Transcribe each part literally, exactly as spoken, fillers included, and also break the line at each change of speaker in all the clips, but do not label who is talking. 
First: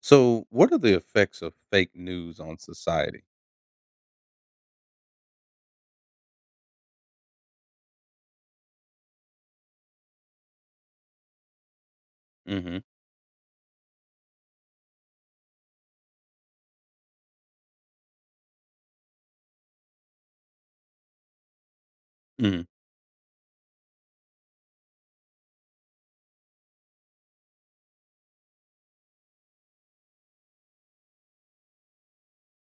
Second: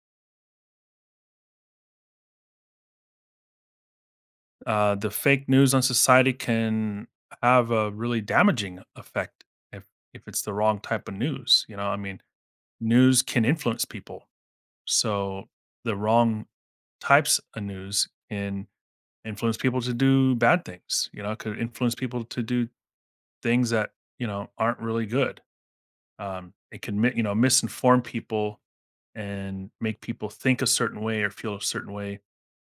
So, what are the effects of fake news on society?
uh, The fake news on society can have a really damaging effect if if it's the wrong type of news. You know, I mean,
Mm-hmm.
news can influence people, so the wrong types of news can influence people to do bad things. You know, it could influence people to
Mm-hmm.
do things that you know aren't really good. Um, it can mi- you know misinform people and make people think a certain way or feel a certain way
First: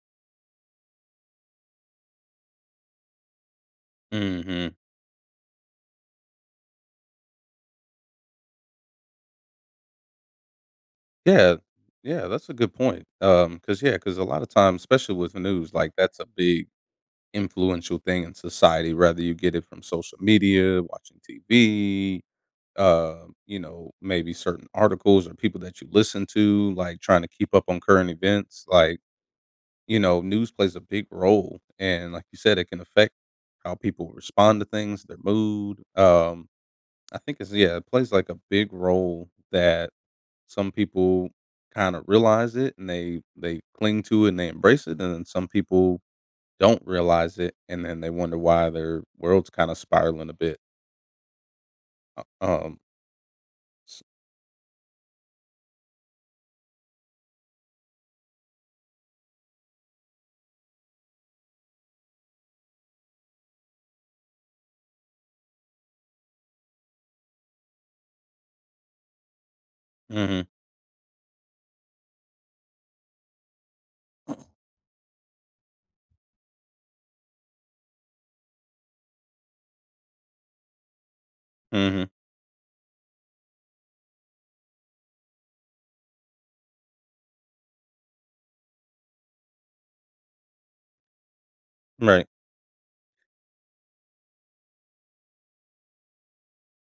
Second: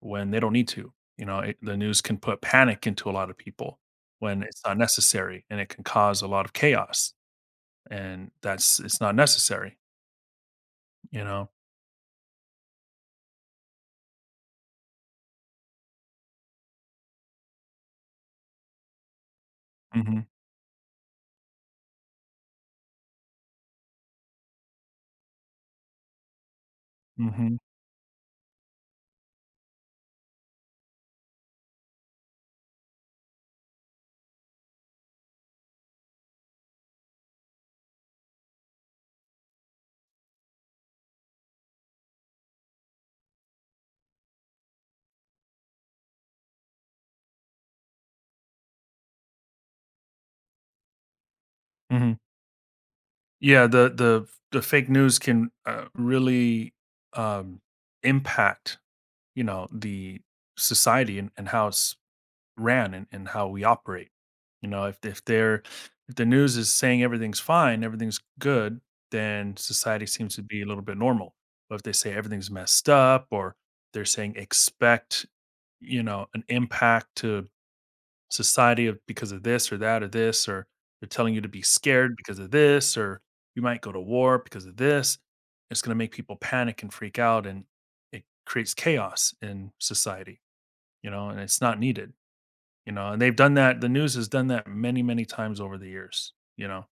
when they don't need to. You know, it, the news can put panic into a lot of people when it's
Mm-hmm.
not necessary, and it can cause a lot of chaos, and that's it's not necessary. You know.
Yeah, yeah, that's a good point. Um, cause yeah, cause a lot of times, especially with news, like that's a big influential thing in society. Whether you get it from social
Hmm.
media, watching T V, uh, you know, maybe certain articles or people that you listen to, like trying to keep
Hmm.
up on current events. Like you know, news plays a big role, and like you said, it can affect how people respond to things, their mood. Um, I think it's yeah, it plays like a big role that some people kind of realize it and they they cling to it and they embrace it, and then some people don't realize it, and then they wonder why their world's kind of spiraling a bit.
Hmm.
Uh, Um,
Yeah. The the the fake news can uh, really um, impact you know the society and, and how it's ran, and, and how we operate. You know, if if they're if the news is saying everything's fine, everything's good, then society seems
mm-hmm,
to be a little bit normal. But if they say everything's messed up, or they're saying expect, you know, an impact to society of because of this or that or this, or they're telling you to be
mm-hmm,
scared because of this, or you might go to war because of this, it's gonna make people panic and freak out, and it creates chaos in society, you know, and it's not needed.
right,
You know, and they've done that the news has done that many, many times over the years, you know?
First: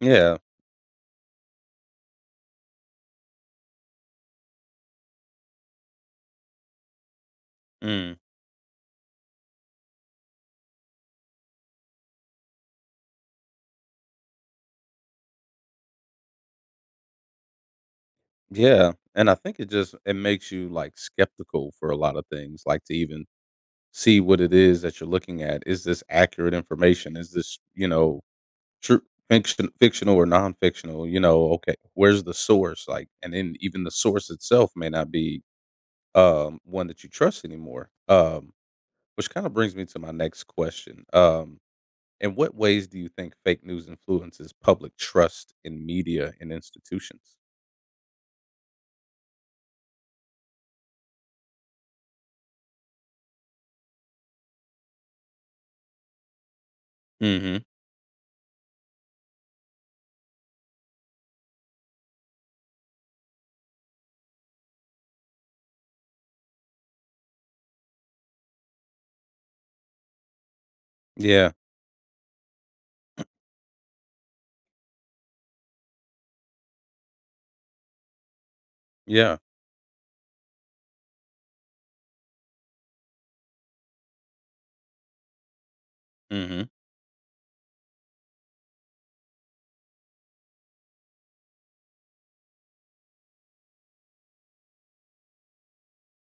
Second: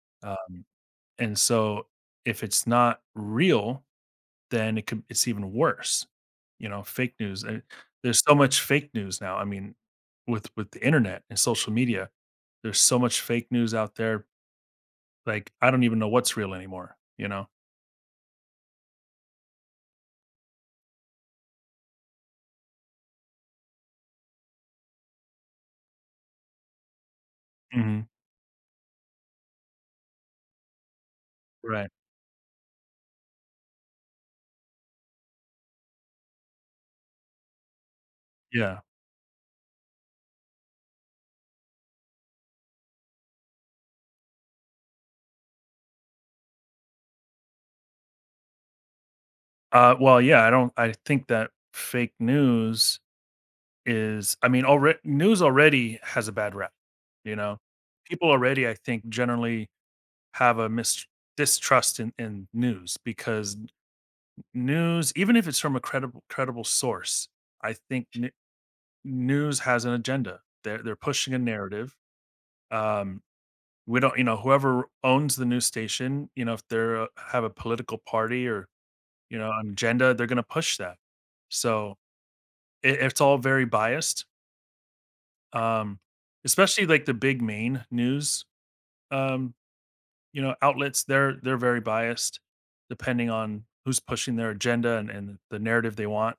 yeah,
Um, and so if it's not real, then it could it's even worse, you know, fake news, and
mm,
there's so much fake news now. I mean, with with the internet and social media, there's so much fake news out there, like, I don't even know what's real anymore, you know?
yeah, and I think it just it makes you like skeptical for a lot of things, like to even see what it is that you're looking at. Is this accurate information? Is this you
Mhm.
know true fiction fictional or non-fictional, you know, okay,
Right.
where's the source? Like, and then even the source itself may not be, um, one that you trust anymore. Um,
Yeah.
which kind of brings me to my next question. Um, in what ways do you think fake news influences public trust in media and institutions?
Uh, well, yeah, I don't I think that fake news Is I mean, alre news already has a bad rep, you know?
Mhm.
People already, I think, generally have a mis distrust in in news, because news, even if it's from a credible credible source, I think n news has an agenda. They're they're pushing a
Yeah.
narrative. Um, we don't You know, whoever owns the news station, you know, if they're, uh have a political party or, you
Yeah.
know, an agenda, they're gonna push that. So, I it's all very biased. Um,
Mhm.
especially like the big main news, um, you know, outlets, they're they're very biased depending on who's pushing their agenda, and, and, the narrative they want.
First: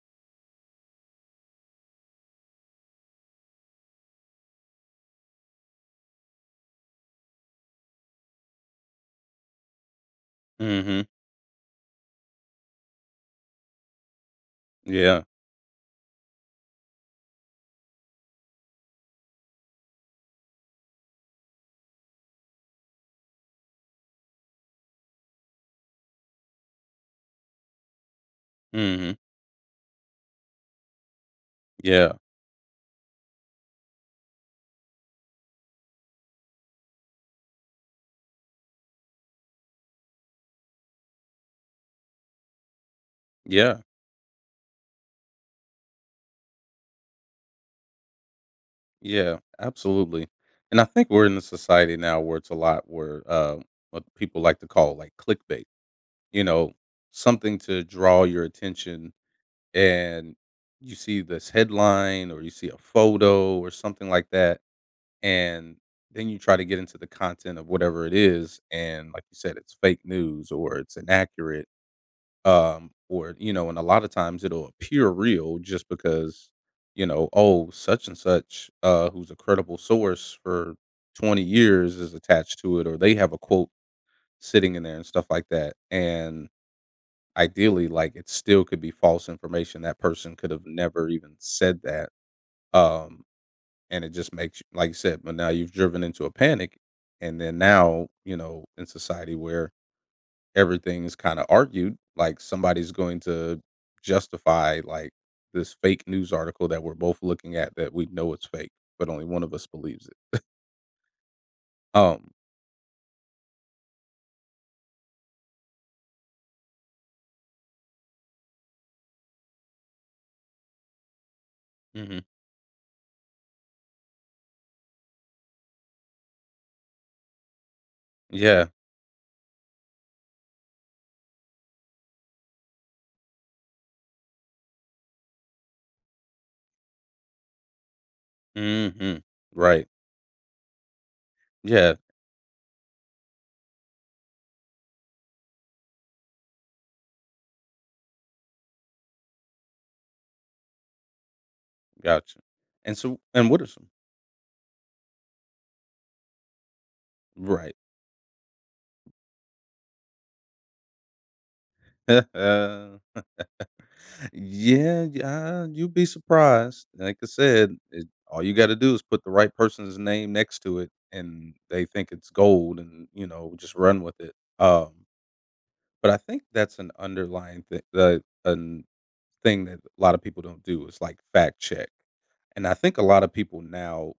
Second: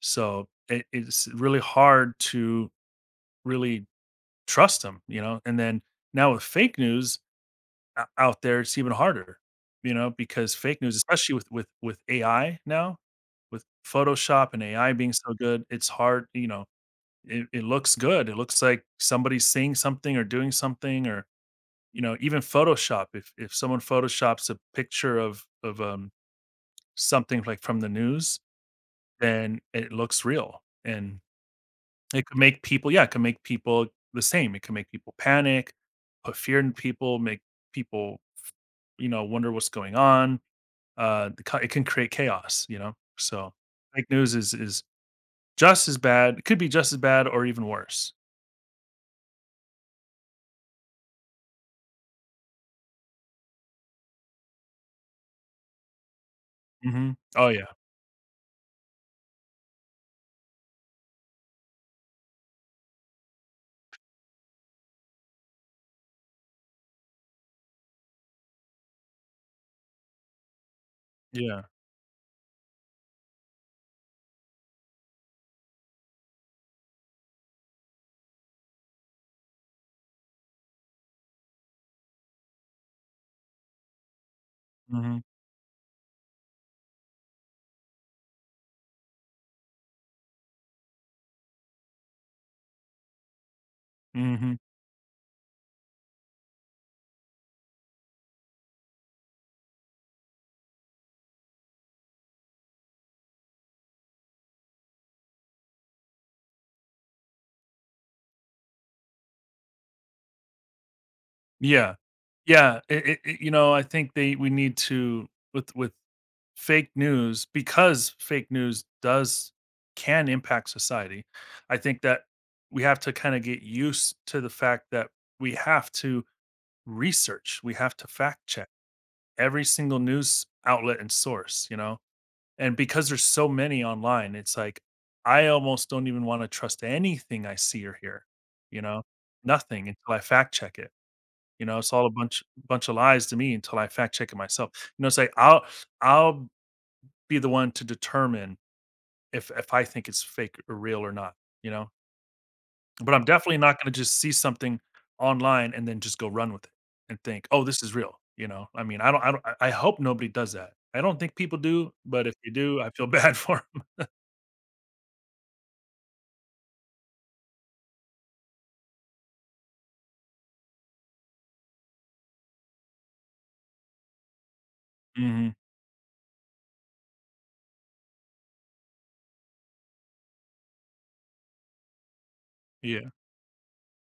So it, it's really hard to really trust them, you know. And then now with fake news o- out there, it's even harder, you know, because fake news,
Mhm.
especially with with with A I now, with Photoshop and A I being
Yeah.
so good, it's hard, you know, it, it looks good. It looks like somebody's seeing something or doing something, or you know even Photoshop. If if someone photoshops a picture of of um something like from the news,
Mhm.
then it looks real, and
Yeah.
it could make people, yeah, it can make people the same. It can make people panic, put fear in people, make people you know wonder what's going on. Uh, the ca- it can create chaos. You know, so
Yeah.
fake news is is just as bad. It could be just as bad or even worse.
Yeah, absolutely. And I think we're in a society now where it's a lot where uh, what people like to call like clickbait, you know,
Hmm. Oh
something
yeah,
to draw your attention. And you see this headline or you see a photo or something like that. And then you try to get into the content of whatever it is. And like you said, it's fake news or it's
yeah.
inaccurate um or you know and a lot of times it'll appear real just because you know oh such and such uh who's a credible source for twenty years is attached to it or they have a quote sitting in there and
Hmm.
stuff like that and ideally like it still could be false information that person could have never even said that um and it just
Mhm.
makes you like you said but now you've driven into a panic and then now you know in society where everything is kinda argued, like, somebody's going to justify, like, this fake news article that we're both looking at that we know it's fake, but only one of us believes it.
Yeah.
Um,
Yeah, it it it you know, I think they we need to, with with fake news, because fake news does can impact society. I think that
Mhm.
we have to kinda get used to the fact that we have to research, we have to fact check
yeah.
every single news outlet and source, you know? And because there's so many online, it's like, I almost don't even wanna trust anything I see or hear, you know?
Mhm.
Nothing
Right.
until I fact check it. You know, it's
Yeah,
all a bunch bunch of lies to me until I fact check it myself. You know, say I'll I'll be the one to determine if if I think it's fake or real or not, you know?
gotcha. And
But
so
I'm
and
definitely
what are
not
some
gonna just see something online and then just go run with it and think, "Oh,
right.
this is real," you know? I mean, I don't I don't I I hope nobody does that. I don't think people do, but if they do, I feel bad for 'em.
Yeah, yeah, you'd be surprised. Like I said, it all you gotta do is put the right person's name next to it, and they think it's gold and, you know, just run with it. Um
Mhm.
But I think that's an underlying thing. The an thing that a lot of people don't do is, like, fact check. And I think a
Yeah.
lot of people now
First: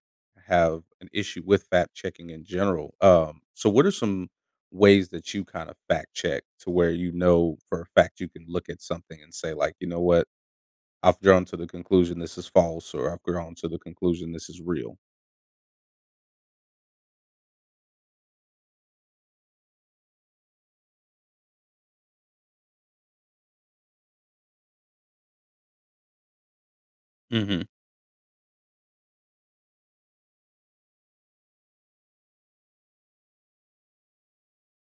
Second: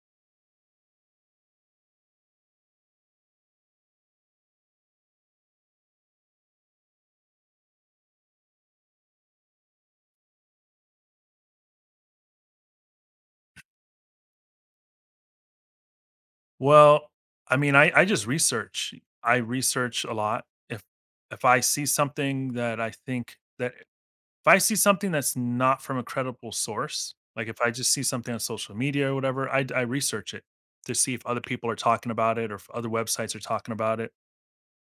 have an issue with fact checking in general. Um, so what are some ways that you kinda fact check to where you know for a fact you can look at something and say, like, "You know what? I've drawn to the conclusion this is false," or, "I've drawn to the conclusion this is real."
Well, I mean, I I just research. I research a lot. If if I see something that I think that If I see something that's not from a credible source, like if
Mhm,
I just see something on social media or whatever, I I research it to see if other people are talking about it, or if other websites are talking about it.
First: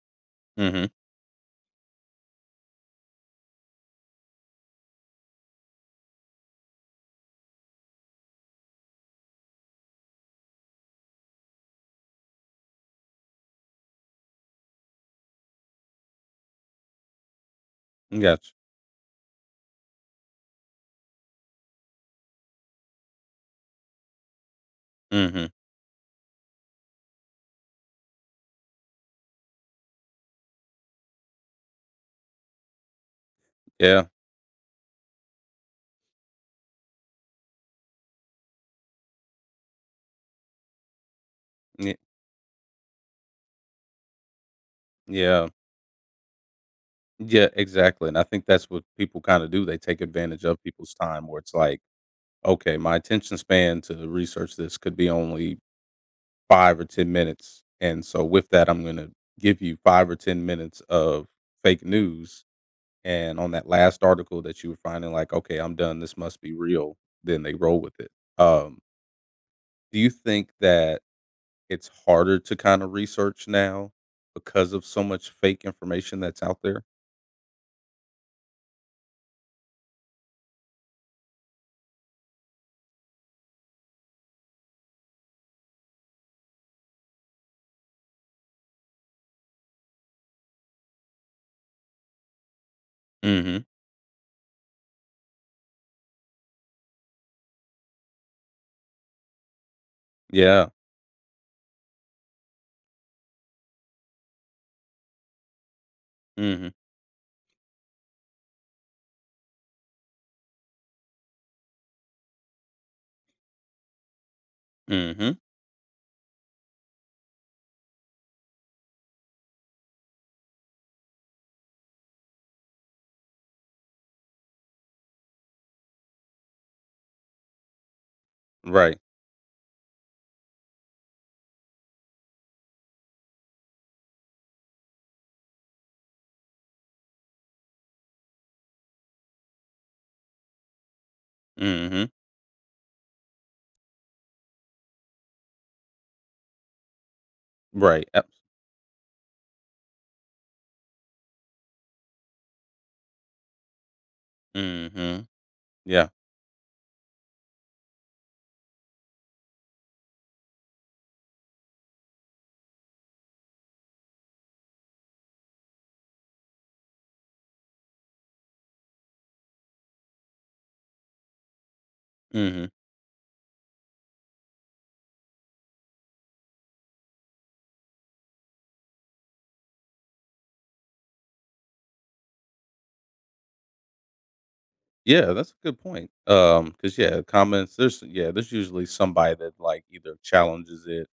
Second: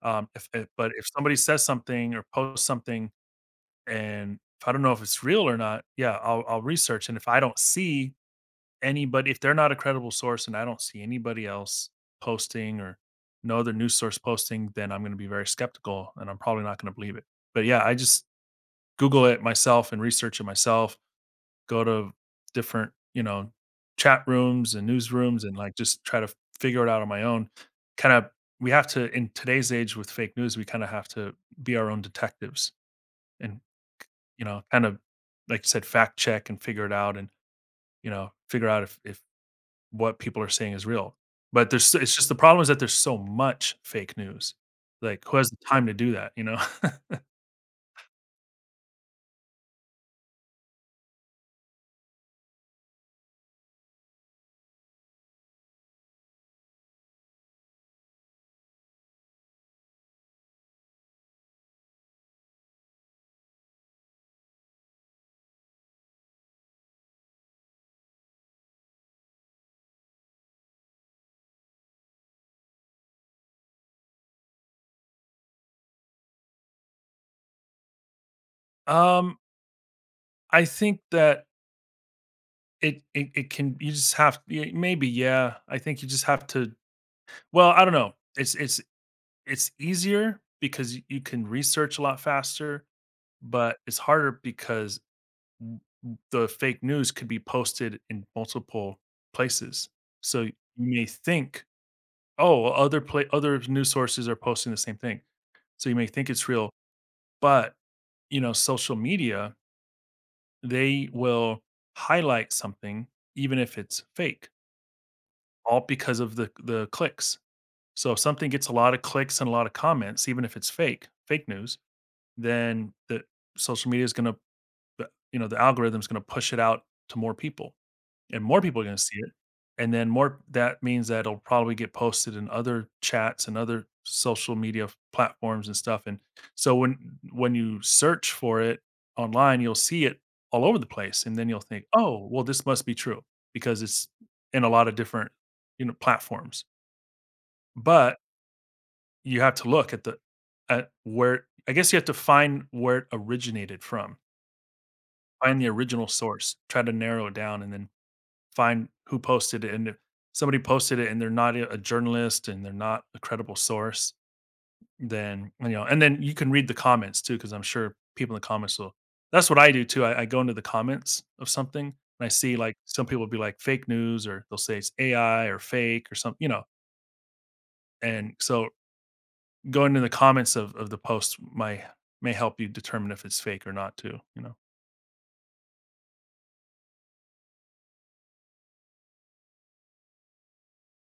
Um, if, if
mhm.
But if somebody says something or posts something, and if I don't know if it's real or not, yeah, I'll I'll research. And if I don't see anybody, if they're not a credible source and I don't see anybody else posting, or no other news source posting, then I'm going to be very skeptical, and I'm probably not going to believe it. But yeah, I just
Gotcha.
Google it myself and research it myself, go to different, you know, chat rooms and newsrooms,
Mhm.
and like just try to f- figure it out on my own. Kind of, we have to, in today's age with fake news, we kind of have to be our own detectives and,
Yeah.
you know, kind of, like you said, fact check and figure it out and, you know, figure out if, if what people are saying is real. But there's, so- it's just, the problem is that there's so much fake news. Like, who has
yeah.
the time to do that, you know?
Yeah, exactly, and I think that's what people kinda do, they take advantage of people's time where it's like, "Okay, my attention span to research this could be only five or ten minutes, and so with that, I'm gonna give you five or ten minutes of fake news," and on that last article that you were finding like, "Okay, I'm done, this must be real," then they roll with it. Um, do you think that it's harder to kinda research now because of so much fake information that's out there?
um, I think that it, it it can you just have y- maybe, yeah, I think you just have to. Well, I don't know. It's it's it's easier because y- you can research a lot faster,
Mhm.
but it's harder because w- w- the fake news could be posted in multiple places. So you
Yeah.
may think, oh, well, other pla other news sources are posting the same thing. So you may think it's real,
Mhm.
but you know, social media, they will highlight something even if it's fake,
Mhm.
all because of the the clicks. So if something gets a lot of clicks and a lot of comments, even if it's fake, fake news, then the social media is going to, you know, the algorithm is going to push it out to more people, and more people are going
Right.
to see it. And then more, that means that it'll probably get posted in other chats and other social media f- platforms and stuff. And so when, when you search for it online, you'll see it all over the place. And then you'll think,
Mhm.
oh, well, this must be true because it's in a lot of different, you know, platforms.
Right.
But you have to look at the at where, I guess you have to find where it originated from.
Mhm.
Find the original
Yeah.
source, try to narrow it down, and then find who posted it. And if somebody posted it and they're not a a journalist and they're not a credible source, then you know, and then you can read the comments too, because I'm sure people in the comments will that's what I do too. I, I go into the comments of something and I see,
Mhm.
like, some people will be like, fake news, or they'll say it's A I or fake or something, you know. And so going to the comments of of the post might may help you determine if it's fake or not too, you know?
Yeah, that's a good point. Um. Cause yeah, comments there's yeah, there's usually somebody that, like, either challenges it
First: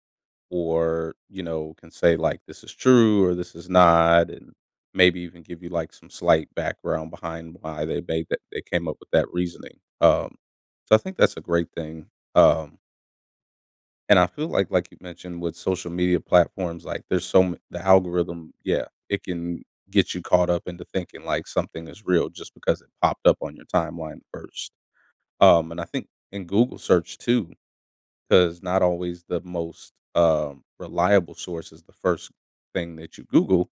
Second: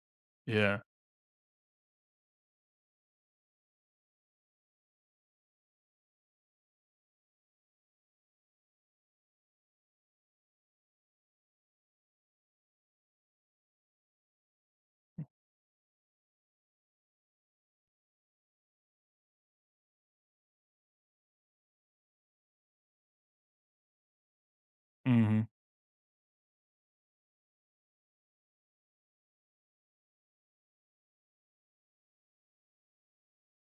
Yeah.
or, you know, can say, like, "This is true," or "This is not," and maybe even give you, like, some slight background behind why they made that they came up with that reasoning. Um, so I think that's a great thing. Um And I feel like like you mentioned with social media platforms, like there's so m the algorithm, yeah, it can get you caught up into thinking like something is real just because it popped up on your timeline first.
Mhm.
Um, and I think in Google search too, because not always the most, um, reliable source is the first thing that you Google.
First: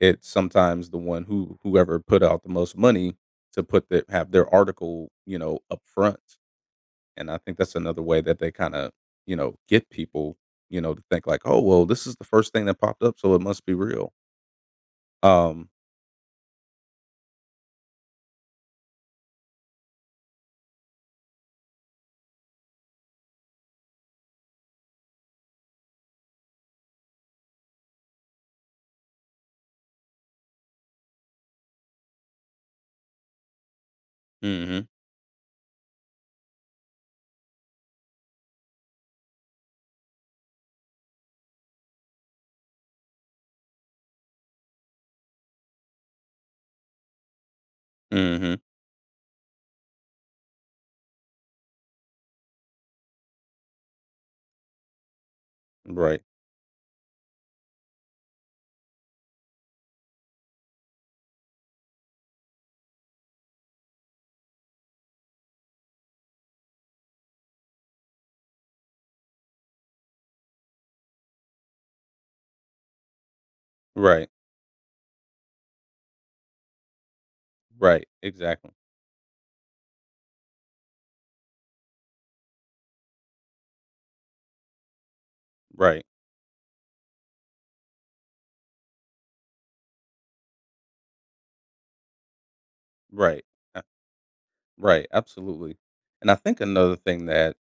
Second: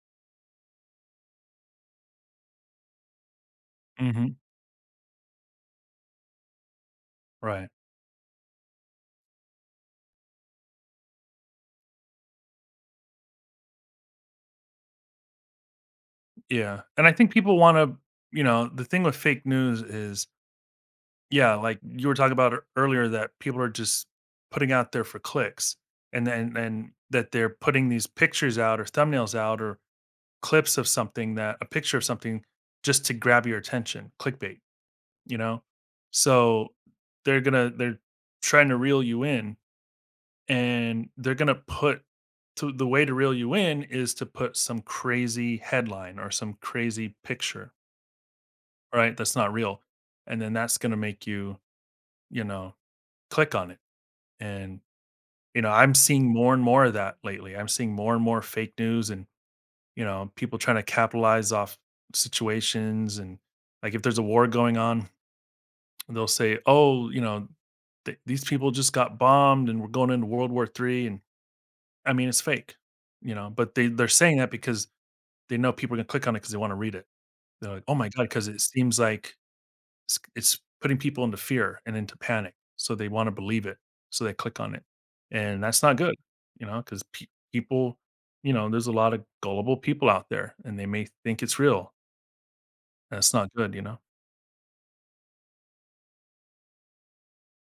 It's sometimes the one who whoever put out the most money to put that have
Mhm.
their article, you know, up front. And I think
Right.
that's another way that they kinda, you know, get people, you know, to think like, "Oh, well, this is the first thing that popped up, so it must be real." Um
Yeah. And I think people wanna you know, the thing with fake news is, yeah, like you were talking about ear earlier, that people are just putting out there for clicks, and then and that they're putting these pictures out or thumbnails out, or clips of something, that, a picture of something, just to grab your attention,
mm
clickbait,
Mhm.
you know? So, they're gonna they're trying to reel you in, and they're going to put, to the way to reel you in is to put some crazy headline or some crazy picture,
mm Mhm.
right, that's not real, and then that's going to make you you know click on it. And you know I'm
Right.
seeing more and more of that lately. I'm seeing more and more fake news, and you know, people trying to capitalize off situations, and like if there's a war going on, they'll say, oh, you know, th- these people just got bombed, and we're going into world war three, and I mean, it's fake, you know, but they they're
Right.
saying that because they know people are gonna click on it because they wanna read it. They're like, "Oh my
Right.
god," because it
Exactly.
seems like it's it's putting people into fear and into panic, so they wanna believe it, so they click on it, and that's not
Right.
good, you know, 'cause pe people, you know, there's a lot of gullible people out there, and they may think it's real, and it's
Right.
not good, you
Uh,
know?
right. Absolutely. And I think another thing that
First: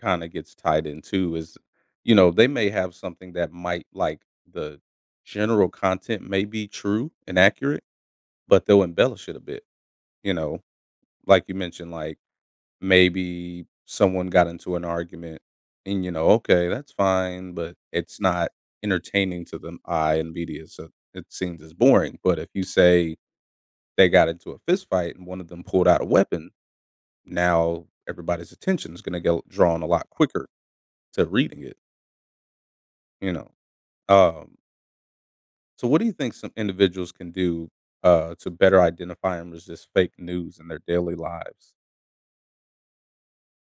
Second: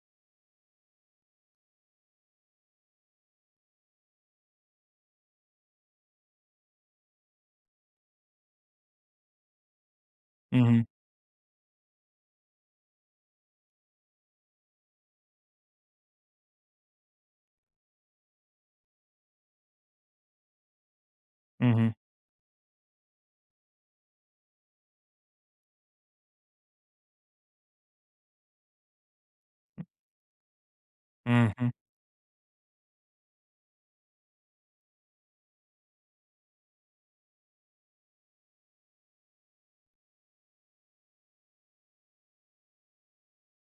kinda gets tied in too is, you know, they may have something that might like the general content may be true and accurate, but they'll embellish it a bit, you know?
Mhm,
Like you mentioned, like maybe someone got into an argument and, you know, okay, that's fine, but it's not entertaining to the eye and media, so it seems as
mhm,
boring. But if you say they got into a fist fight and one of them pulled out a weapon, now everybody's attention is gonna get drawn a lot quicker to reading
mhm.
it, you know? Um, so what do you think some individuals can do, uh, to better identify and resist fake news in their daily lives?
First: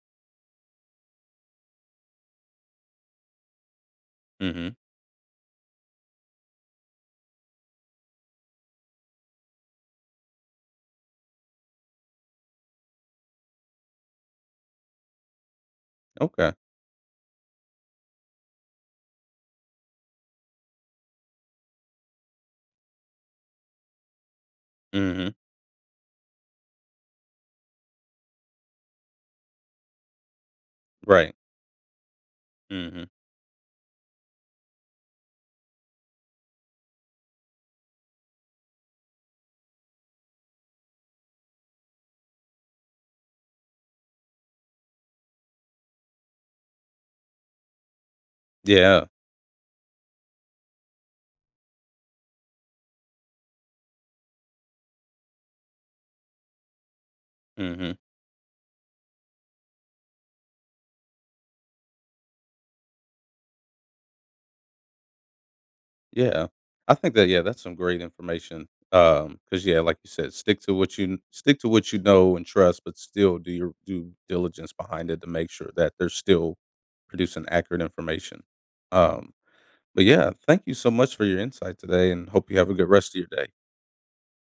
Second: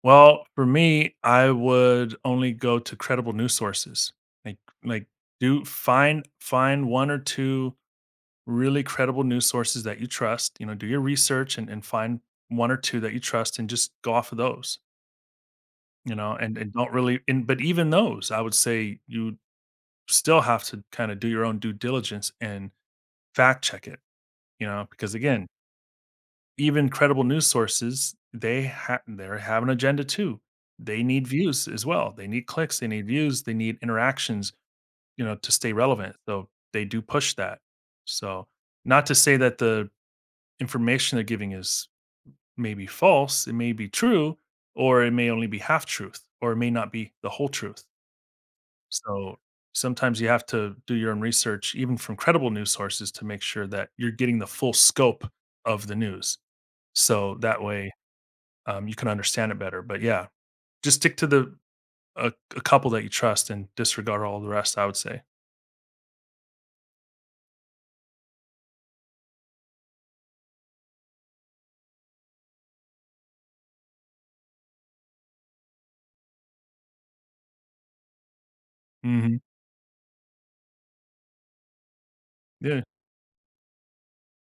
Well, for me, I would only go to credible news sources, like,
Mhm.
like, do find find one or two really credible news sources that you trust. You know do your research, and, and find one or two that you trust, and just go off of those. You know
Okay.
and, and don't really and But even those, I would say, you still have to kind of do your own due diligence and fact check it, you know because
Mhm.
again, even credible news sources, they ha- they have an agenda too. They need
Right.
views as well, they need clicks, they need
Mhm.
views, they need interactions, you know to stay relevant, so they do push that. So, not to say that the information they're giving is may be false, it may be true, or it may only be half truth, or it may not be the whole truth.
Yeah.
So sometimes you have to do your own research, even from credible news sources, to make sure that you're getting the full scope of the news. So that way,
Mhm.
um, you can understand it better. But yeah, just stick to the a, a couple that you trust and disregard all the rest, I would say.
Yeah. I think that yeah, that's some great information. um, Cause yeah, like you said, stick to what you stick to what you know and trust, but still do your due diligence behind it to make sure that they're still producing accurate information. Um,
Hmm.
but yeah, thank you so much for your insight today and hope you have a good
Yeah.
rest of your day.